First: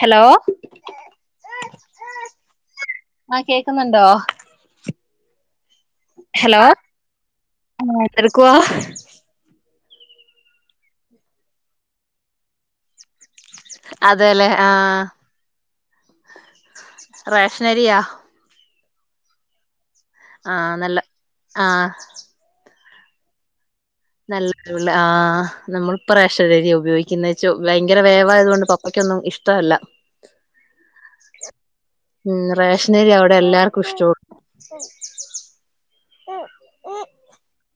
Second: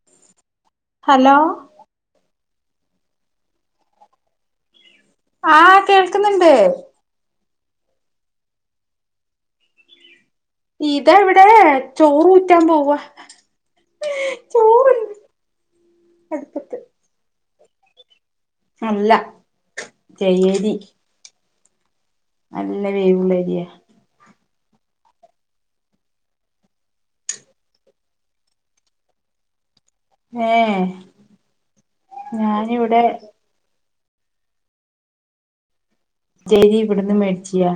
Hello hello ആഹ് കേക്കുന്നുണ്ടോ ആഹ് കേൾക്കുന്നുണ്ട് ആണോ എന്തെടുക്കുവാ ഇതാ ഇവിടെ ചോറൂറ്റാൻ പോവാ അതേല്ലേ ആഹ് അടുപ്പത്ത് റേഷനരിയാ അല്ല ജയേരി ആഹ് നല്ല ആഹ് നല്ല വേവുള്ളരിയാ നല്ല വേവുള്ള ആഹ് നമ്മളിപ്പ റേഷനരിയാ ഉപയോഗിക്കുന്ന ചോ ഭയങ്കര വേവായതുകൊണ്ട് പപ് പ്പക്കൊന്നും ഇഷ്ടമല്ല ഏഹ് ഉം ഞാനിവിടെ റേഷ്നരിയാ ഇവിടെ എല്ലാർക്കും ഇഷ്ടോള്ളു ജയരി ഇവിടുന്ന് മേടിച്ചിയാ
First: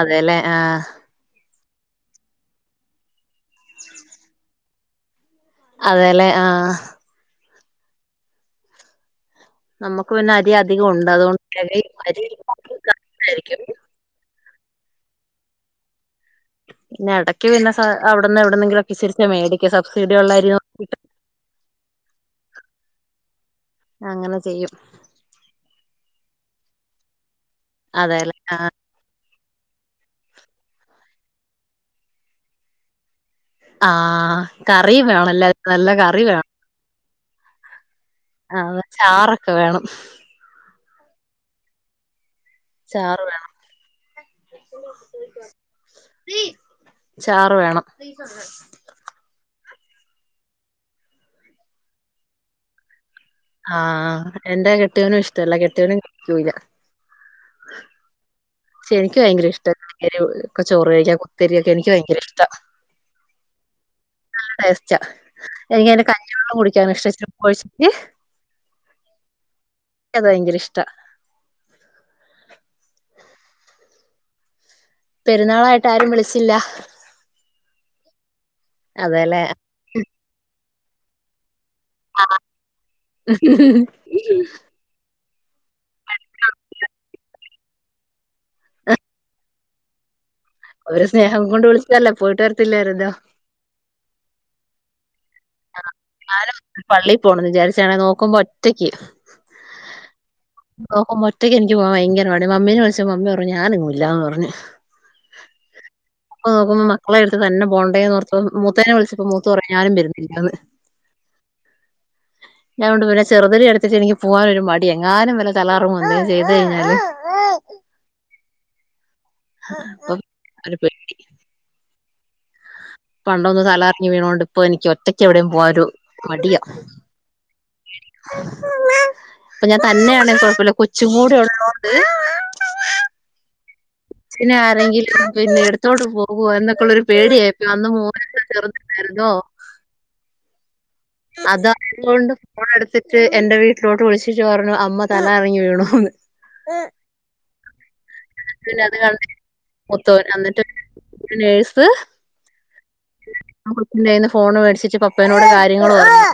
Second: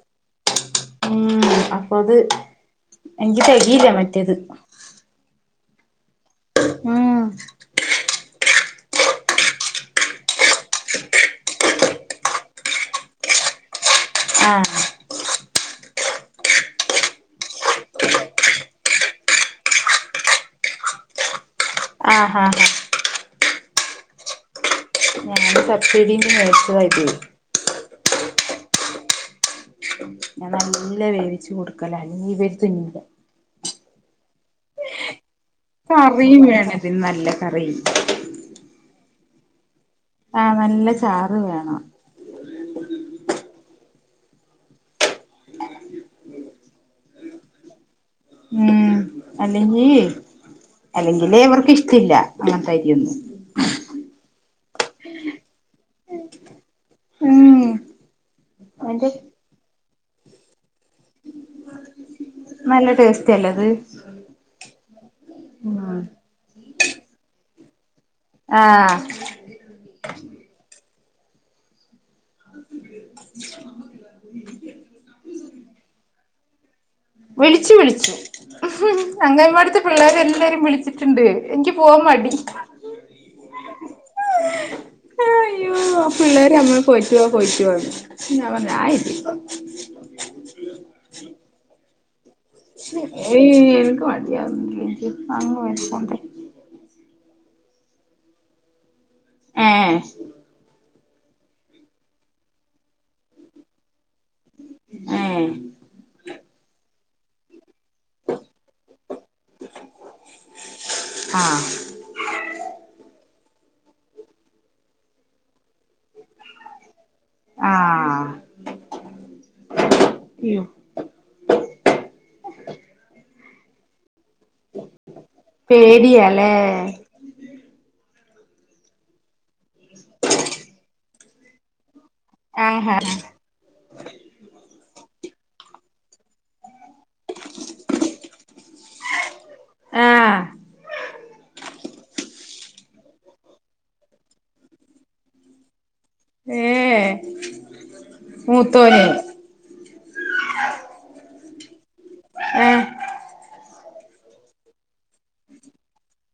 അതേല്ലേ ആഹ് ഉം അപ്പൊ അത് എനിക്ക് തെകയില്ല മറ്റേത് അതേലെ ആഹ് ഉം അമ്മക്ക് പിന്നെ അരി അധികം ഉണ്ട് അതുകൊണ്ട് [unintelligible] ആഹ് ന്ന ഇടക്ക് പിന്നെ സ അവിടുന്ന് എവിടെന്നെങ്കിലും ക്കസരിച്ച മേടിക്ക സബ്സിഡി ഉള്ളരീ ആഹ് ഹാ ഹ അങ്ങനെ ചെയ്യും ഞാന് പച്ചരിം [inaudible] അതെല്ലേ ആഹ് ഞാന് നല്ല വേവിച്ചു കൊടുക്കല അല്ല നീ ഇവര് തിന്നില്ല ആഹ് കറി വേണല്ല കറിയും വേണതി നല്ല കറിയും ആഹ്ന്ന് ചാറൊക്കെ വേണം ആഹ് നല്ല ചാറ് വേണം ചാറ് വേണം ചാറ് വേണം അല്ലെങ്കീ അല്ലെങ്കിലേ ഇവർക്ക് ഇഷ്ടല്ല അങ്ങൻത്തെരിയൊന്നും ആഹ് എന്റെ കെട്ട്യോനും ഇഷ്ടല്ല കെട്ട്യോനും കഴിക്കൂല്ല ഉം അതിന്റെ പക്ഷെനിക്ക് ഭയങ്കര ഇഷ്ട ചോറ് കഴിക്കാ കൊത്തരിയൊക്കെ എനിക്ക് ഭയങ്കര ഇഷ് നല്ല ടേസ്റ്റല്ലത് നല്ല ടേസ്റ്റാ എനിക്ക് അതിന്റെ കഞ്ഞിവെള്ളം കുടിക്കാ [unintelligible] ആഹ് [unintelligible] ഭയങ്കര ഇഷ്ട ഉ പെരുന്നാളായിട്ട് ആരും വിളിച്ചില്ല വിളിച്ചു വിളിച്ചു അതെല്ലേ അംഗൻവാടിത്തെ പിള്ളേരെ എല്ലാരും വിളിച്ചു ച്ച്ണ്ട് എനിക്ക് പോവാൻ മടി ഉ അയ്യോ ആ പിള്ളേര് അമ്മള് പോയിട്ട് വാ പോയിട്ടുവാർഞ് ഞാ വർഞ് ഞാ [unintelligible] ഒരു സ്നേഹം കൊണ്ട് വിളിച്ചതല്ല പോയിട്ട് വരത്തില്ലായിരുന്നോ എനിക്ക് മടിയ [unintelligible] പള്ളിയി പോണംന്ന് വിചാരിച്ചാണെ നോക്കുമ്പോ ഒറ്റയ്ക്ക് ഏഹ് [unintelligible] മൊറ്റയ്ക്ക് ഇൻക്ക് പോവാൻ ഭയങ്കര മടി മമ്മിനെ വിളിച്ച മമ്മി പറഞ് ഞാനങ്ങും ഇല്ലന്ന് പറഞ്ഞു ഏഹ് അപ്പനോക്കുമ്പോ മക്കളെട്ത്ത് തന്നെ പോണ്ടേന്ന് ഓർത്ത് മൂത്തനെ വിളിച്ചപ്പോ മൂത്ത പറഞ്ഞു ഞാനും വരുന്നു പിന്നത് ആഹ് ഞാഓണ്ട് പിന്നെ ചെറുതിനെ ഞാഎട്ത്തിട്ട് എനിക്ക് പോകാനൊരു മടി എങ്ങാനും വല്ല തലാറും വന്ന് ചെയ്ത്കഴിഞ്ഞാല് ആഹ് അപ്പം അയ്യോ ആനെപ്പോയി പണ്ടൊന്ന് തലകറങ്ങി വീണോണ്ട് ഇപ്പൊ എനിക്ക് ഒറ്റക്ക് എവിടെയും പോവാ ഒരു പേടിയാല്ലേ മടിയാ ഇപ്പ ഞാൻ തന്നെയാണെങ്കി കൊഴപ്പവില്ല കൊച്ചും കൂടെ ഉള്ളോണ്ട് ആഹ് ഹാ പിന്നെ ആരെങ്കിലും പിന്നെ എടുത്തോട്ട് പോകുവോ എന്നൊക്കെ ഉള്ള ഒരു പേടിയായിരുന്നു അന്ന് മോന് ചെറുതാ [unintelligible] ആഹ് അതാ ക്കൊണ്ടും ഫോൺ എടുത്തിട്ട് എന്റെ വീട്ടിലോട്ട് വിളിച്ചിട്ട് പറഞ്ഞു അമ്മ തല കറങ്ങി വീണൂന്ന്. ഏഹ് ഏ പിന്നത് മൂത്തോന് [inaudible] മൂത്തോൻ അന്നിട്ട് നേഴ്‌സ്. ആഹ് ആ കൊച്ചിന്റെ കൈന്ന് ഫോണ് മേടിച്ചിട്ട് പപ്പേനോട് കാര്യങ്ങള് പറഞ്ഞു.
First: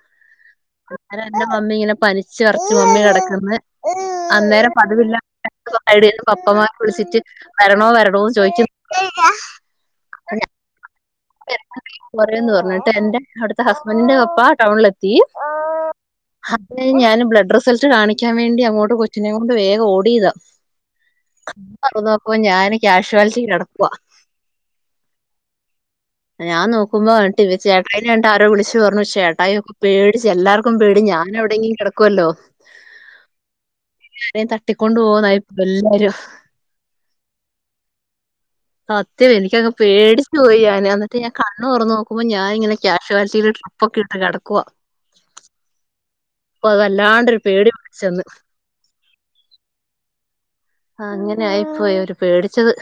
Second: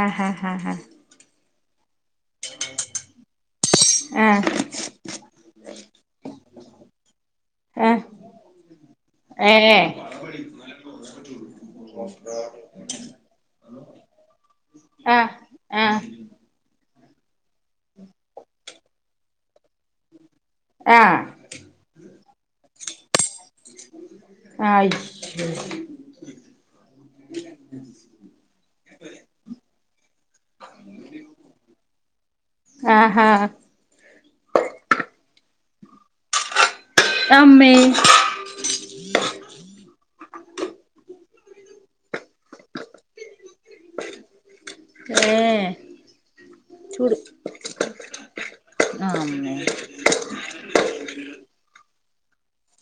ആഹ് ഹാ ഹെ അന്നേരം എന്റെ മമ്മി ഇങ്ങനെ പനിച്ചുവെറച്ച് മമ്മി കെടക്കന്ന്. ഹാ അന്നേരം പതിവില്ലാതെ [inaudible] പപ്പമാരെ വിളിച്ചിട്ട്. വരണോ വരണോ ചോദിച്ചു. ഏ ഏ. [inaudible] പോരെന്ന് പറഞ്ഞിട്ട് എന്റെ അവിടുത്തെ ഹസ്ബെന്റിന്റെ പപ്പ ടൗണിലെത്തി. ആഹ് ആഹ് അത് കയിഞ്ഞ് ഞാന് ബ്ലഡ് റിസൾട്ട് കാണിക്കാൻ വേണ്ടി അങ്ങോട്ട് കൊച്ചിനേംക്കൊണ്ട് വേഗം ഓടിയതാ. ആഹ് അപ്പൊ നോക്കുമ്പോ ഞാന് ക്യാഷ്വാലിറ്റി കെടക്കുവ. ആയി. ഉം ഞാൻ നോക്ക്മ്പൊ എട്ട് വി ചെട്ടായിനെ എന്നട്ട് ആരോ വിളിച്ചു പറഞ്ഞു ചേട്ടായി ഒക്കെ പേടിച്ച് എല്ലാർക്കും പേടി ഞാന അവ്ടെ ഇ കെടക്കുവല്ലോ. ആഹാ. [unintelligible] തട്ടിക്കൊണ്ട് പോകൊന്നായിരുന്നു എല്ലാരും. അമ്മേ. സത്യം എനിക്കങ് പേടിച്ചു പോയി ഞാൻ. ഞാ എന്നട്ട് ഞാൻ കണ്ണ് തൊറന്ന് നോക്കുമ്പോ ഞാൻ ഇങ്ങെ ക്യഷോലിറ്റി ട്രിപ്പ് ഒക്കെ ഇട്ട് കെടക്കുവാ. ഏ അപ്പൊ ചൂട് വല്ലാണ്ടെരു പേടി പിടിച്ചന്ന്. അമ്മേ ആ അങ്ങനെ ആയിപ്പോയി ഒരു പേടിച്ചത്.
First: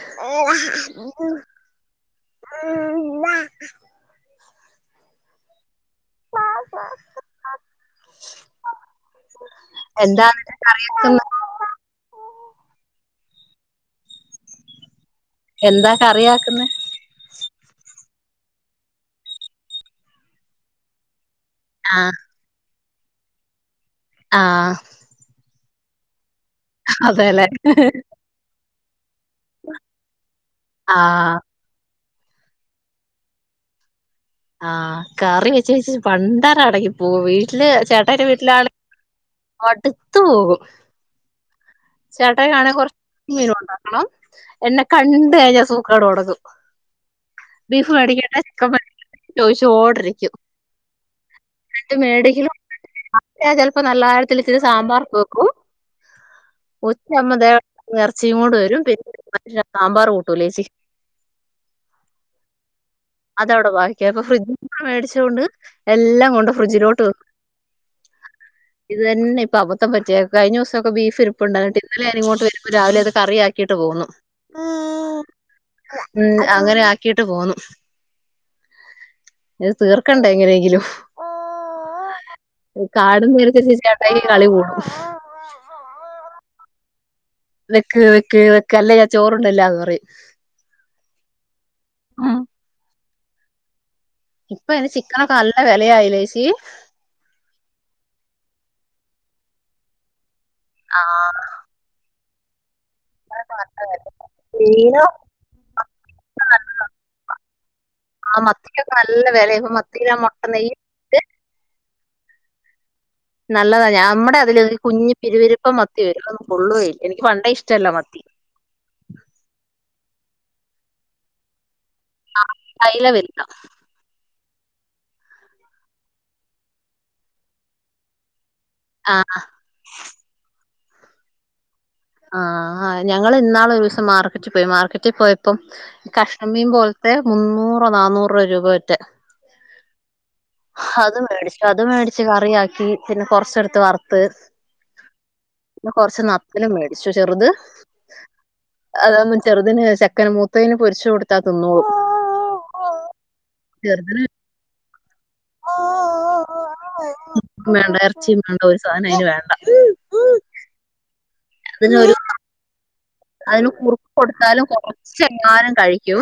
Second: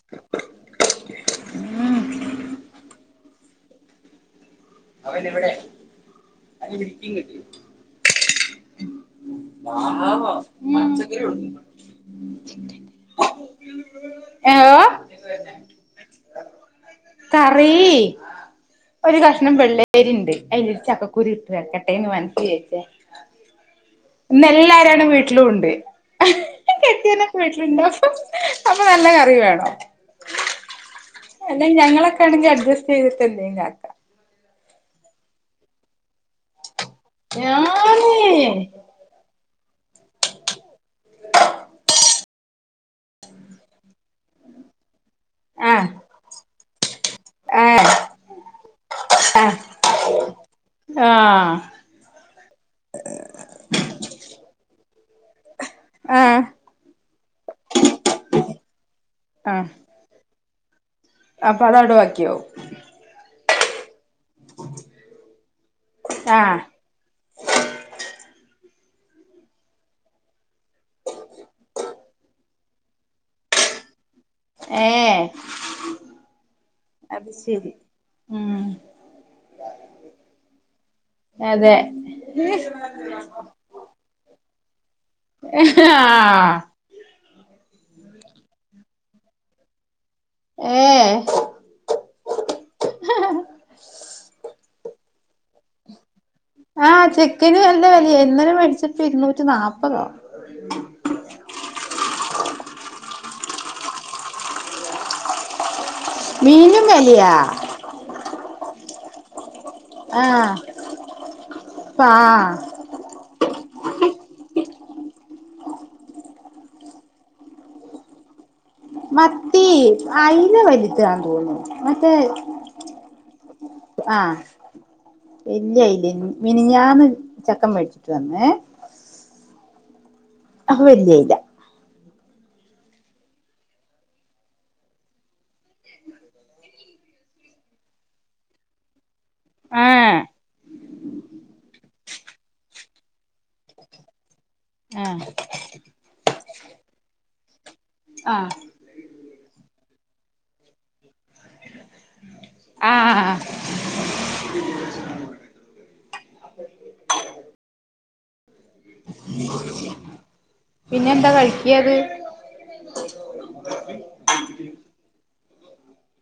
ഉം ഉം ബ.. അവൻ ഇവിടെ. എന്താ എന്നിട്ട് കറിയാക്കുന്നെ? [unintelligible] ഏഹ് എന്താ കറിയാക്ക്ന്നെ. കറീ ഒരു കഷ്ണം വെള്ളേരിണ്ട് അതിലൊരു ചക്കക്കുരൂ ഇട്ട് ആ വെക്കട്ടെന്ന് മനസ്സില് വിചായിച്ച് ആ ഇന്ന്എല്ലാരാണ് വീട്ടിലും ഉണ്ട്. കെട്ടിയോനൊക്കെ അതെല്ലേ. വീട്ടിലുണ്ട് അപ്പൊ നല്ല കറി വേണോം. ആഹ് അല്ലെ ഞങ്ങളൊക്കേണെങ്കി അട്ജസ്റ്റ് ചെയ്തിട്ട്എന്തേങ്കും കാക്ക.. ആഹ് കറി വെച്ച് വെച്ച് പണ്ടരം അടങ്ങി പോകും വീട്ടില് ചേട്ടായിന്റെ ഞാന് വീട്ടില് ആള് മട്ത്തു പോകും. ചേട്ടയി കാണെ കൊറച്ച് മീൻ ഒണ്ടാക്കണം എന്നെ കണ്ട് കഴിഞ്ഞാ ആഹ് സൂക്കെട് തൊടങ്ങും. ആഹ് ബീഫ് മെടിക്കെട്ടെ ചിക്കൻ മെടിക്കെട്ടെ ആഹ് ചോയ്ച്ചോണ്ടിരിക്കും. ആഹ് മേടിക്കെലും അപ്പൊ ഞാൻ ചെലപ്പോ നല്ലാകാര്യത്തിൽ ഇത്തിരി സാമ്പാർക്കെ വെക്കും. ആഹ് ഉച്ചയാകുമ്പൊ ദേ എറച്ചീം കൊണ്ട് വരും പിന്നെ മനുഷ്യൻ ആഹ് സാമ്പാർ കൂട്ടൂലേച്ചി. അപ്പൊ അത് അവ്ടെ വാക്കിയാവും. അത അവിടെ ബാക്കി അപ്പൊ ഫ്രിഡ്ജി ഇപ്പോ മേടിച്ചോണ്ട് എല്ലാം കൊണ്ട് ആഹ് ഫ്രിഡ്ജിലോട്ട് വെ ഇത് തന്നെ ഇപ്പൊ അബത്തം പറ്റിയെ കഴിഞ്ഞ ദിവസൊക്കെ ബീഫ് ഇരി പ്പൊണ്ട് അന്നട്ട് ഇന്നലെ ഞാനി ഇങ്ങോട്ട് വരുമ്പോ രാവിലെ അത് കറിയാക്കിട്ട് പോന്നു. ഏഹ് ഉം അങ്ങനെ ആക്കിട്ട് പോന്നു അത്ശരി ഉം ഇത് തീർക്കണ്ടേ എങ്ങനെയെങ്കിലും അതെ കാടന്ന് [unintelligible] [unintelligible] [unintelligible] ആഹ് നിക്ക് നിക്ക് നിക്ക് അല്ല ഞ ചോറ്ണ്ണ്ല്ല പറയും എഹ് ഇപ്പൊ അയ്ന് ചിക്കനൊക്കെ നല്ല വെല ആയിലേച്ചി ആഹ് ചിക്കന് വല്ല വലെ ആയി ഇന്നലെ മേടിച്ചിപ്പോ ഇരുന്നൂറ്റി നാല്പ്തോ ആഹ് മീനോ? മീനും വെലയ ആഹ് മത്തിക്കെ നല്ല വെലയ ആഹ് പാഹ് നല്ലതാ ഞമ്മടെ അതിലെ ഒരു കുഞ്ഞ് പിരുവിരിപ്പം മത്തി വരും ഒന്നും കൊള്ളുവല്ല എനിക്ക് പണ്ടേ ഇഷ്ടല്ല മത്തി മത്തി അയിനെ വലി [unintelligible] അയില വിൽക്കാം [unintelligible] ആഹ് വല്യ അയ്ല മനിഞ്ഞാന്ന് ചെക്കൻ മേടിച്ചിട്ട് വന്ന് അഹ് അഹ് അത് വല്യ അയ്ല ആഹ് ആഹ് ഞങ്ങള് ഇന്നാള് ഒരുസം മാർക്കറ്റിൽ പോയി മാർക്കറ്റിൽ പോയപ്പം കഷമീൻ പോലത്തെ മുന്നൂറോ നന്നൂറോ രൂപ [unintelligible] എഹ് അത് മേടിച്ചു അത് മേടിച്ച് കറിയാക്കി പിന്നെ കൊറച്ചെടുത്ത് വറുത്ത് എഹ് പിന്നെ കൊറച്ച് ന്നത്തല് മേടിച്ചു ചെറുത് അതൊന്നും ചെറുതിന് ചെക്കന് മൂത്തേന് പൊരിച്ചു കൊടുത്താ തിന്നോളും ആ ആ ചെർദ്ന് വേണ്ട ഇറച്ചിയും വേണ്ട ഒരു സാധനം അയിന് വേണ്ട എന്ത കഴിക്കത് അതിനൊരു അതിന് കുറുക്ക് കൊടുത്താലും കൊറച്ചെങ്ങാലും കഴിക്കും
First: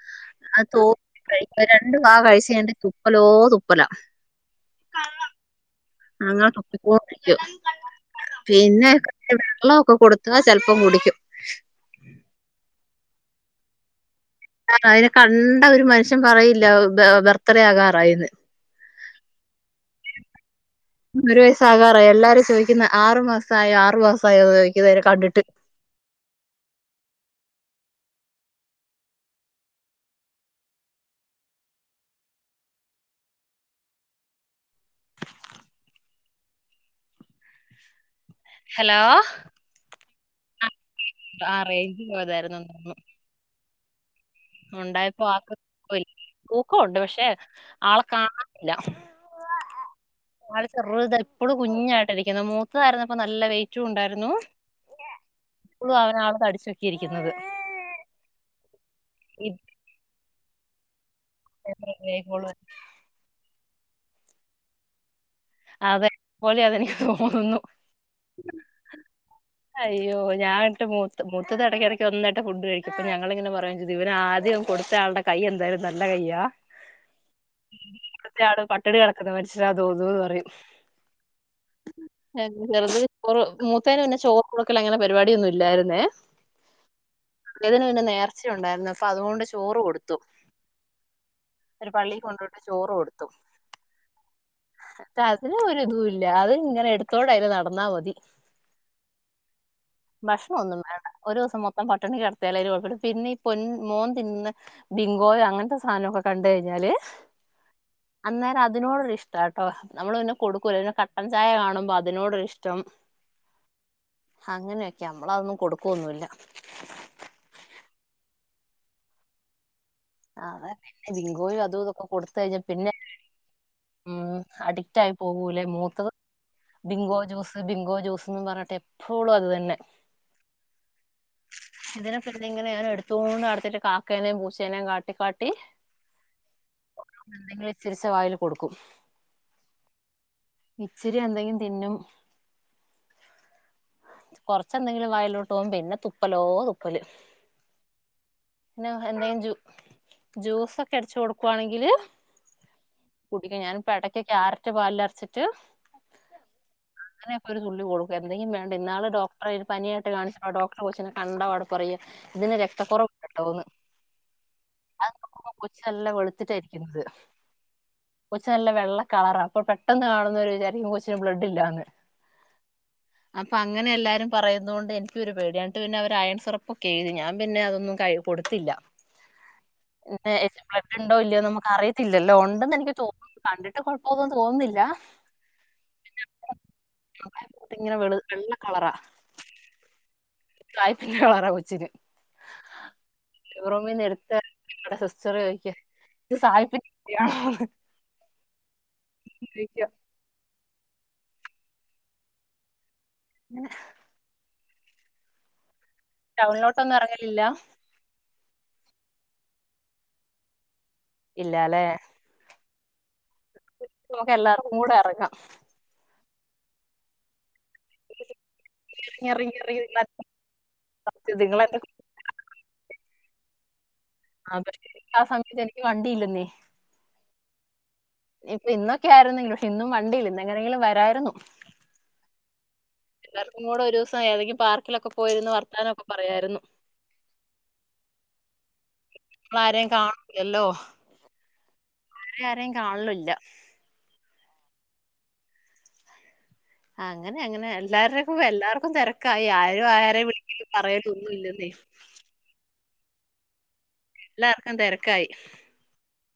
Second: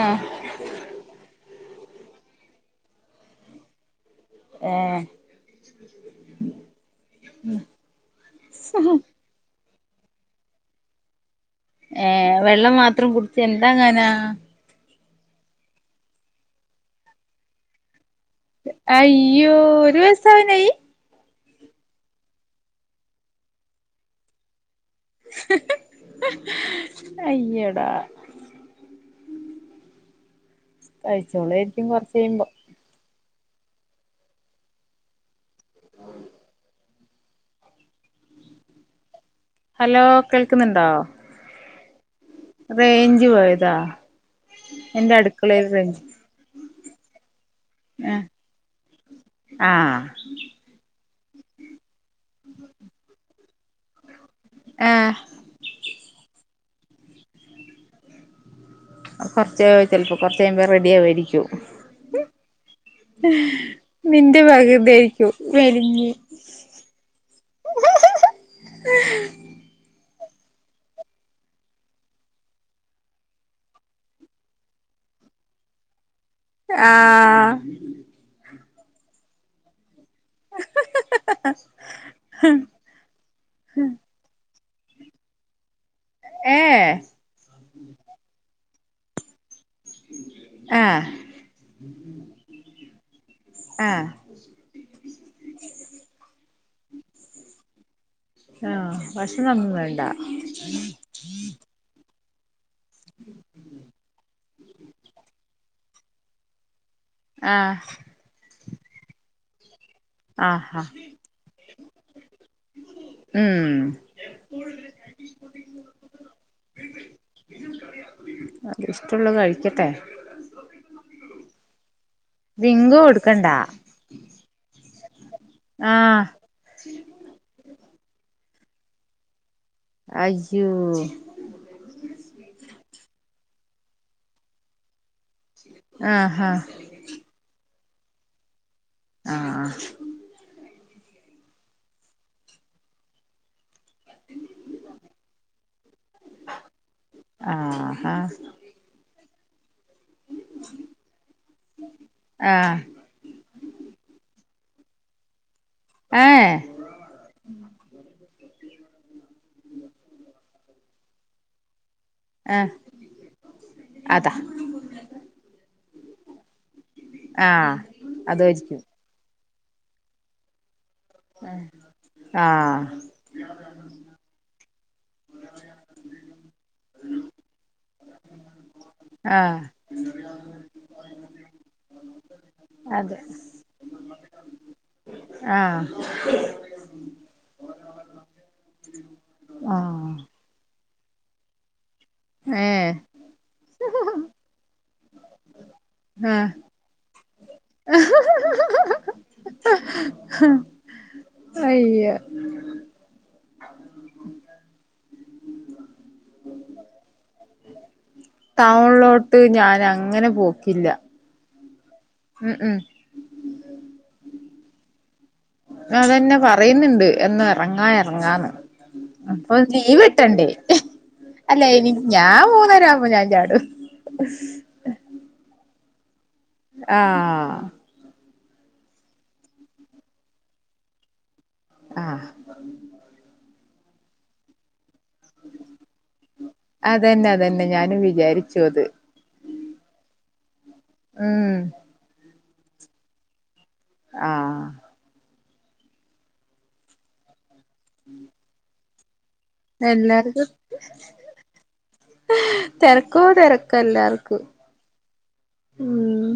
ആ അത് തോ രണ്ട് പാ കഴിച്ച് കഴിഞ്ഞ തുപ്പലോ തുപ്പല എഹ് [unintelligible] പിന്നെ വെള്ളം ഒക്കെ കൊടുത്ത ചെലപ്പം കുടിക്കും ഏഹ് വെള്ളം മാത്രം കുടിച്ച് എന്താ കാനാ ആഹ് അതിനെ കണ്ട ഒരു മനുഷ്യൻ പറയില്ല ബർത്ത്ഡേ ആകാറായിന്ന് അയ്യോ ഒരു വസാവനായി ഒരു വയസാകാറായി എല്ലാരും ചോദിക്കുന്നെ ആറു മാസ ആയോ ആറു മാസ ആണോ ചോദിക്കുന്നവരെ കണ്ടിട്ട് അയ്യൊട കഴിച്ചോളായിരിക്കും കൊർച്ച് കഴിമ്പോ ഹലോ ഹലോ കേൾക്കുന്നുണ്ടോ? ആഗ് റേഞ്ച് പോയതാര്ന്നു അഞ്ചു പോയതാ എന്റെ ഉണ്ടായപ്പോ അടുക്കളയിൽ റേഞ്ച് [unintelligible] തൂക്കണ്ട് പക്ഷെ ആളെ കാണാനില്ല ആഹ് ആള് ചെറുതാ ഇപ്പളും കുഞ്ഞായിട്ടിരിക്കുന്നു മൂത്തതായിരുന്നപ്പ നല്ല വെയ്റ്റും ഉണ്ടായിരുന്നു ഫുളളും അവനാണ് തടിച്ചക്കെ ഇരിക്കുന്നത്. ഇത് കുറച്ച് ചിലപ്പോ കുറച്ച് കഴിയുമ്പം റെഡി ആവുവായിരിക്കും. ചിലപ്പോ റെഡിയായിക്കോളും നിന്റെ പ്രകൃതി ആയിരിക്കും അതെ പോലെ അതെനിക്ക്‌ തോന്നുന്നു. അയ്യോ ഞാനിട്ട് മൂത്ത മൂത്തത് ഇടയ്ക്കിടയ്ക്ക് നന്നായിട്ട് ഫുഡ് കഴിക്ക അപ്പൊ ഞങ്ങളിങ്ങനെ പറയുംചെയ്തു ഇവൻ ആദ്യം കൊടു ചാളുടെ കൈ എന്തായാലും നല്ല കയ്യാ ആഹ് ഇവിടുത്തെ ആള് പട്ടിണികിടക്കുന്ന മനുഷ്യനാ തോന്നൂന്ന് പ ചെറുത് ചോറ് മൂത്തേന് പിന്നെ ചോറ് കുറുക്കൽ അങ്ങനെ പരിപാടിയൊന്നും ഇല്ലായിരുന്നേ ഏഹ് ഇളേതിന്പിന്നെ നേർച്ച ഉണ്ടാരുന്നു അപ്പൊ അതുകൊണ്ട് ചോറ് കൊടുത്തു. ആഹ് ഒരു പള്ളിൽ കൊണ്ട് പോയിട്ട് ചോറ് കൊടുത്തു. ആഹ് പക്ഷെ അതിന് ഒരു ഇതുല്ല അതിന് ഇങ്ങനെ എടുത്തോണ്ടതിന് നടന്നാ മതി. ആഹ് ഭക്ഷണൊന്നും വേണ്ട ഭക്ഷണം ഒന്നും വേണ്ട ഒരു ദിവസം മൊത് ത്തം പട്ടിണി കിടത്തിയാലും അതിന് കുഴപ്പില്ല പിന്നെ ഇ പൊൻ മോൻ തിന്നന്ന ബിങ്കോയോ അങ്ങനത്തെ സാധനോക്കെ കണ്ടു കഴിഞ്ഞാല് ആഹ് അന്നേരം അതിനോടൊരു ഇഷ്ടാ ട്ടോ നമ്മള് പിന്നെ കൊടുക്കൂല ആഹാ പിന്നെ കട്ടൻ ചായ കാണുമ്പോ അതിനോടൊര് ഇഷ്ടം ഉം അങ്ങനെയൊക്കെയാ നമ്മള് അതൊന്നും കൊടുക്കൂ ഒന്നു ഇല്ല. അത് ഇഷ്ടുള്ളത് കഴിക്കട്ടെ ആന്ന് പിന്നെ ബിങ്കോയും അതും ഇതൊക്കെ കൊടുത്ത് ത്ത് കഴിഞ്ഞാ പിന്നെ ഡിങ്കു കൊടുക്കണ്ട ഉ അഡിക്റ്റ് ആയി പോകൂലേ മൂത്തത് ആഹ് ബിങ്കോ ജ്യൂസ് ബിങ്കോ ജ്യൂസ് എന്ന് പറഞ്ഞിട്ട് എപ്പോളും അത് തന്നെ അയ്യോ ഇതിനെപ്പിന്നെ ഇങ്ങനെ ഞാൻ എടുത്തോണ്ട് നടത്തീട്ട് കാക്കേനേം പൂച്ചേനേം കാട്ടിക്കാട്ടി ആഹ് ഹാ ഓ എന്തെങ്കിലും ഇച്ചരിച്ച വായില് കൊടുക്കും ആഹ് ആഹ് ഇച്ചിരി എന്തെങ്കിലും തിന്നും കൊറച്ച് എന്തെങ്കിലും വയിലോട്ട് പോം പിന്നെ തുപ്പലോ തുപ്പല് ആഹാ പിന്നെ എന്തെങ്കിലും ജൂ ജ്യൂസൊക്കെ അടച്ച് കൊടുക്കുവാണെങ്കില് ആഹ് കുടിക്ക ഞാനിപ്പ ഇടയ്ക്ക് ക്യാരറ്റ് പാലിലരച്ചിട്ട് ഏ അങ്ങനൊക്കെ ഒരു തുള്ളി കൊടുക്കും എന്തെങ്കിലും വേണ്ടെ ഇന്നാള് ഡോക്ടറെ പനിയായിട്ട് കാണിച്ചപ്പം ഡോക്ടറ് കൊച്ചിനെ കണ്ട പാടെ പറയ ഇതിന് രക്തക്കുറവ് ഉണ്ട് ട്ടോന്ന് അത അത് നോക്കുമ്പം കൊച്ച് നല്ല വെളുത്തിട്ട ഇരിക്കുന്നത് ആഹ് അത് കൊച്ച് നല്ല കഴിക്കും വെള്ള കളറാ അപ്പോ പെട്ടെന്ന് കാണുന്നവര് വിചാരിക്കും കൊച് ആഹ് അപ്പാങ്ങനെ എല്ലാരും പറയുന്നോണ്ട് എനിക്കൊരു പേടി അട്ട് പിന്നവരയൺ സിറപ്പൊക്കെഴുതി ഞാൻ പിന്നെ അതൊന്നും കഴി കൊടുത്തില്ല ആഹ് ബെ ബ്ലഡ്ണ്ടോ ഇല്ലയോന്നമ്ക്ക് അറിയത്തിലല്ലോ ഒണ്ടെന്ന് എനിക്ക് അതെ തോന്നു കണ്ടിട്ട് കൊഴപ്പോന്നും തോന്നുന്നില്ല. ആഹ് [inaudible] അത്ങ്ങനെ വെള് വെള്ള കളറാ സായിപ്പിന്റെ കളറാ കൊച്ചിന് ഏ ഉറുമിന്ന് എടുത്ത ങ്ങടെ സിസ്റ്റർ ചോയ്ച്ചു ക്കെ ചോദിക്കുക ആഹ്ഹഹഹഹഹഹ അയ്യ [unintelligible] ടൗണിലോട്ടൊന്നും എറങ്ങലില്ല ടൗൺലോട്ട് ഞാനങ്ങനെ പോക്കില്ല ഇല്ലാല്ലേ ഉം ഉം നമുക്കെല്ലാർക്കും കൂടെറങ്ങാം അതന്നെ പറയുന്നുണ്ട് എന്നു എറങ്ങാ എറങ്ങാന്ന് ഇറങ്ങി അപ്പൊ ഇറങ്ങി ഇറങ്ങി ഇരുന്നാൽ ലീവ്ട്ടണ്ടേ നിങ്ങളെന്റെ അല്ലേനി ഞാൻ മൂന്നരാവുമ്പോ ഞാൻ ചാടും [unintelligible] ആ സമയത്ത് എനിക്ക് വണ്ടിയില്ലെന്നേ ആഹ് ഇപ്പൊ ഇന്നൊക്കെയാരുന്നെങ്കിലും ഇന്നും വണ്ടിയില്ല ഇന്നെങ്ങനെങ്കിലും വരായിരുന്നു ആഹ് എർക്കും കൂടെ ഒരൂസം ഏതെങ്കിം പാർക്കിലൊക്കെ പോയിരുന്ന് വർത്താനൊക്കെ പറയാരുന്നു അതന്നെ അതന്നെ ഞാനും വിചാരിച്ചു അത് ല്ലോ ഉം വേറെ ആരേം കാണലൂല്ല ആഹ് അങ്ങനെ അങ്ങനെ എല്ലാവരുടെക്കും എല്ലാർക്കും തെരക്ക- ക്കായി ആരും ആരെയും വിളിക്കലും പറയലു ഒന്നുല്ലെന്നേ ഹ് തെരക്കോടെരക്കെല്ലർക്കും എല്ലാവക്കും തെരക്കായി ഉം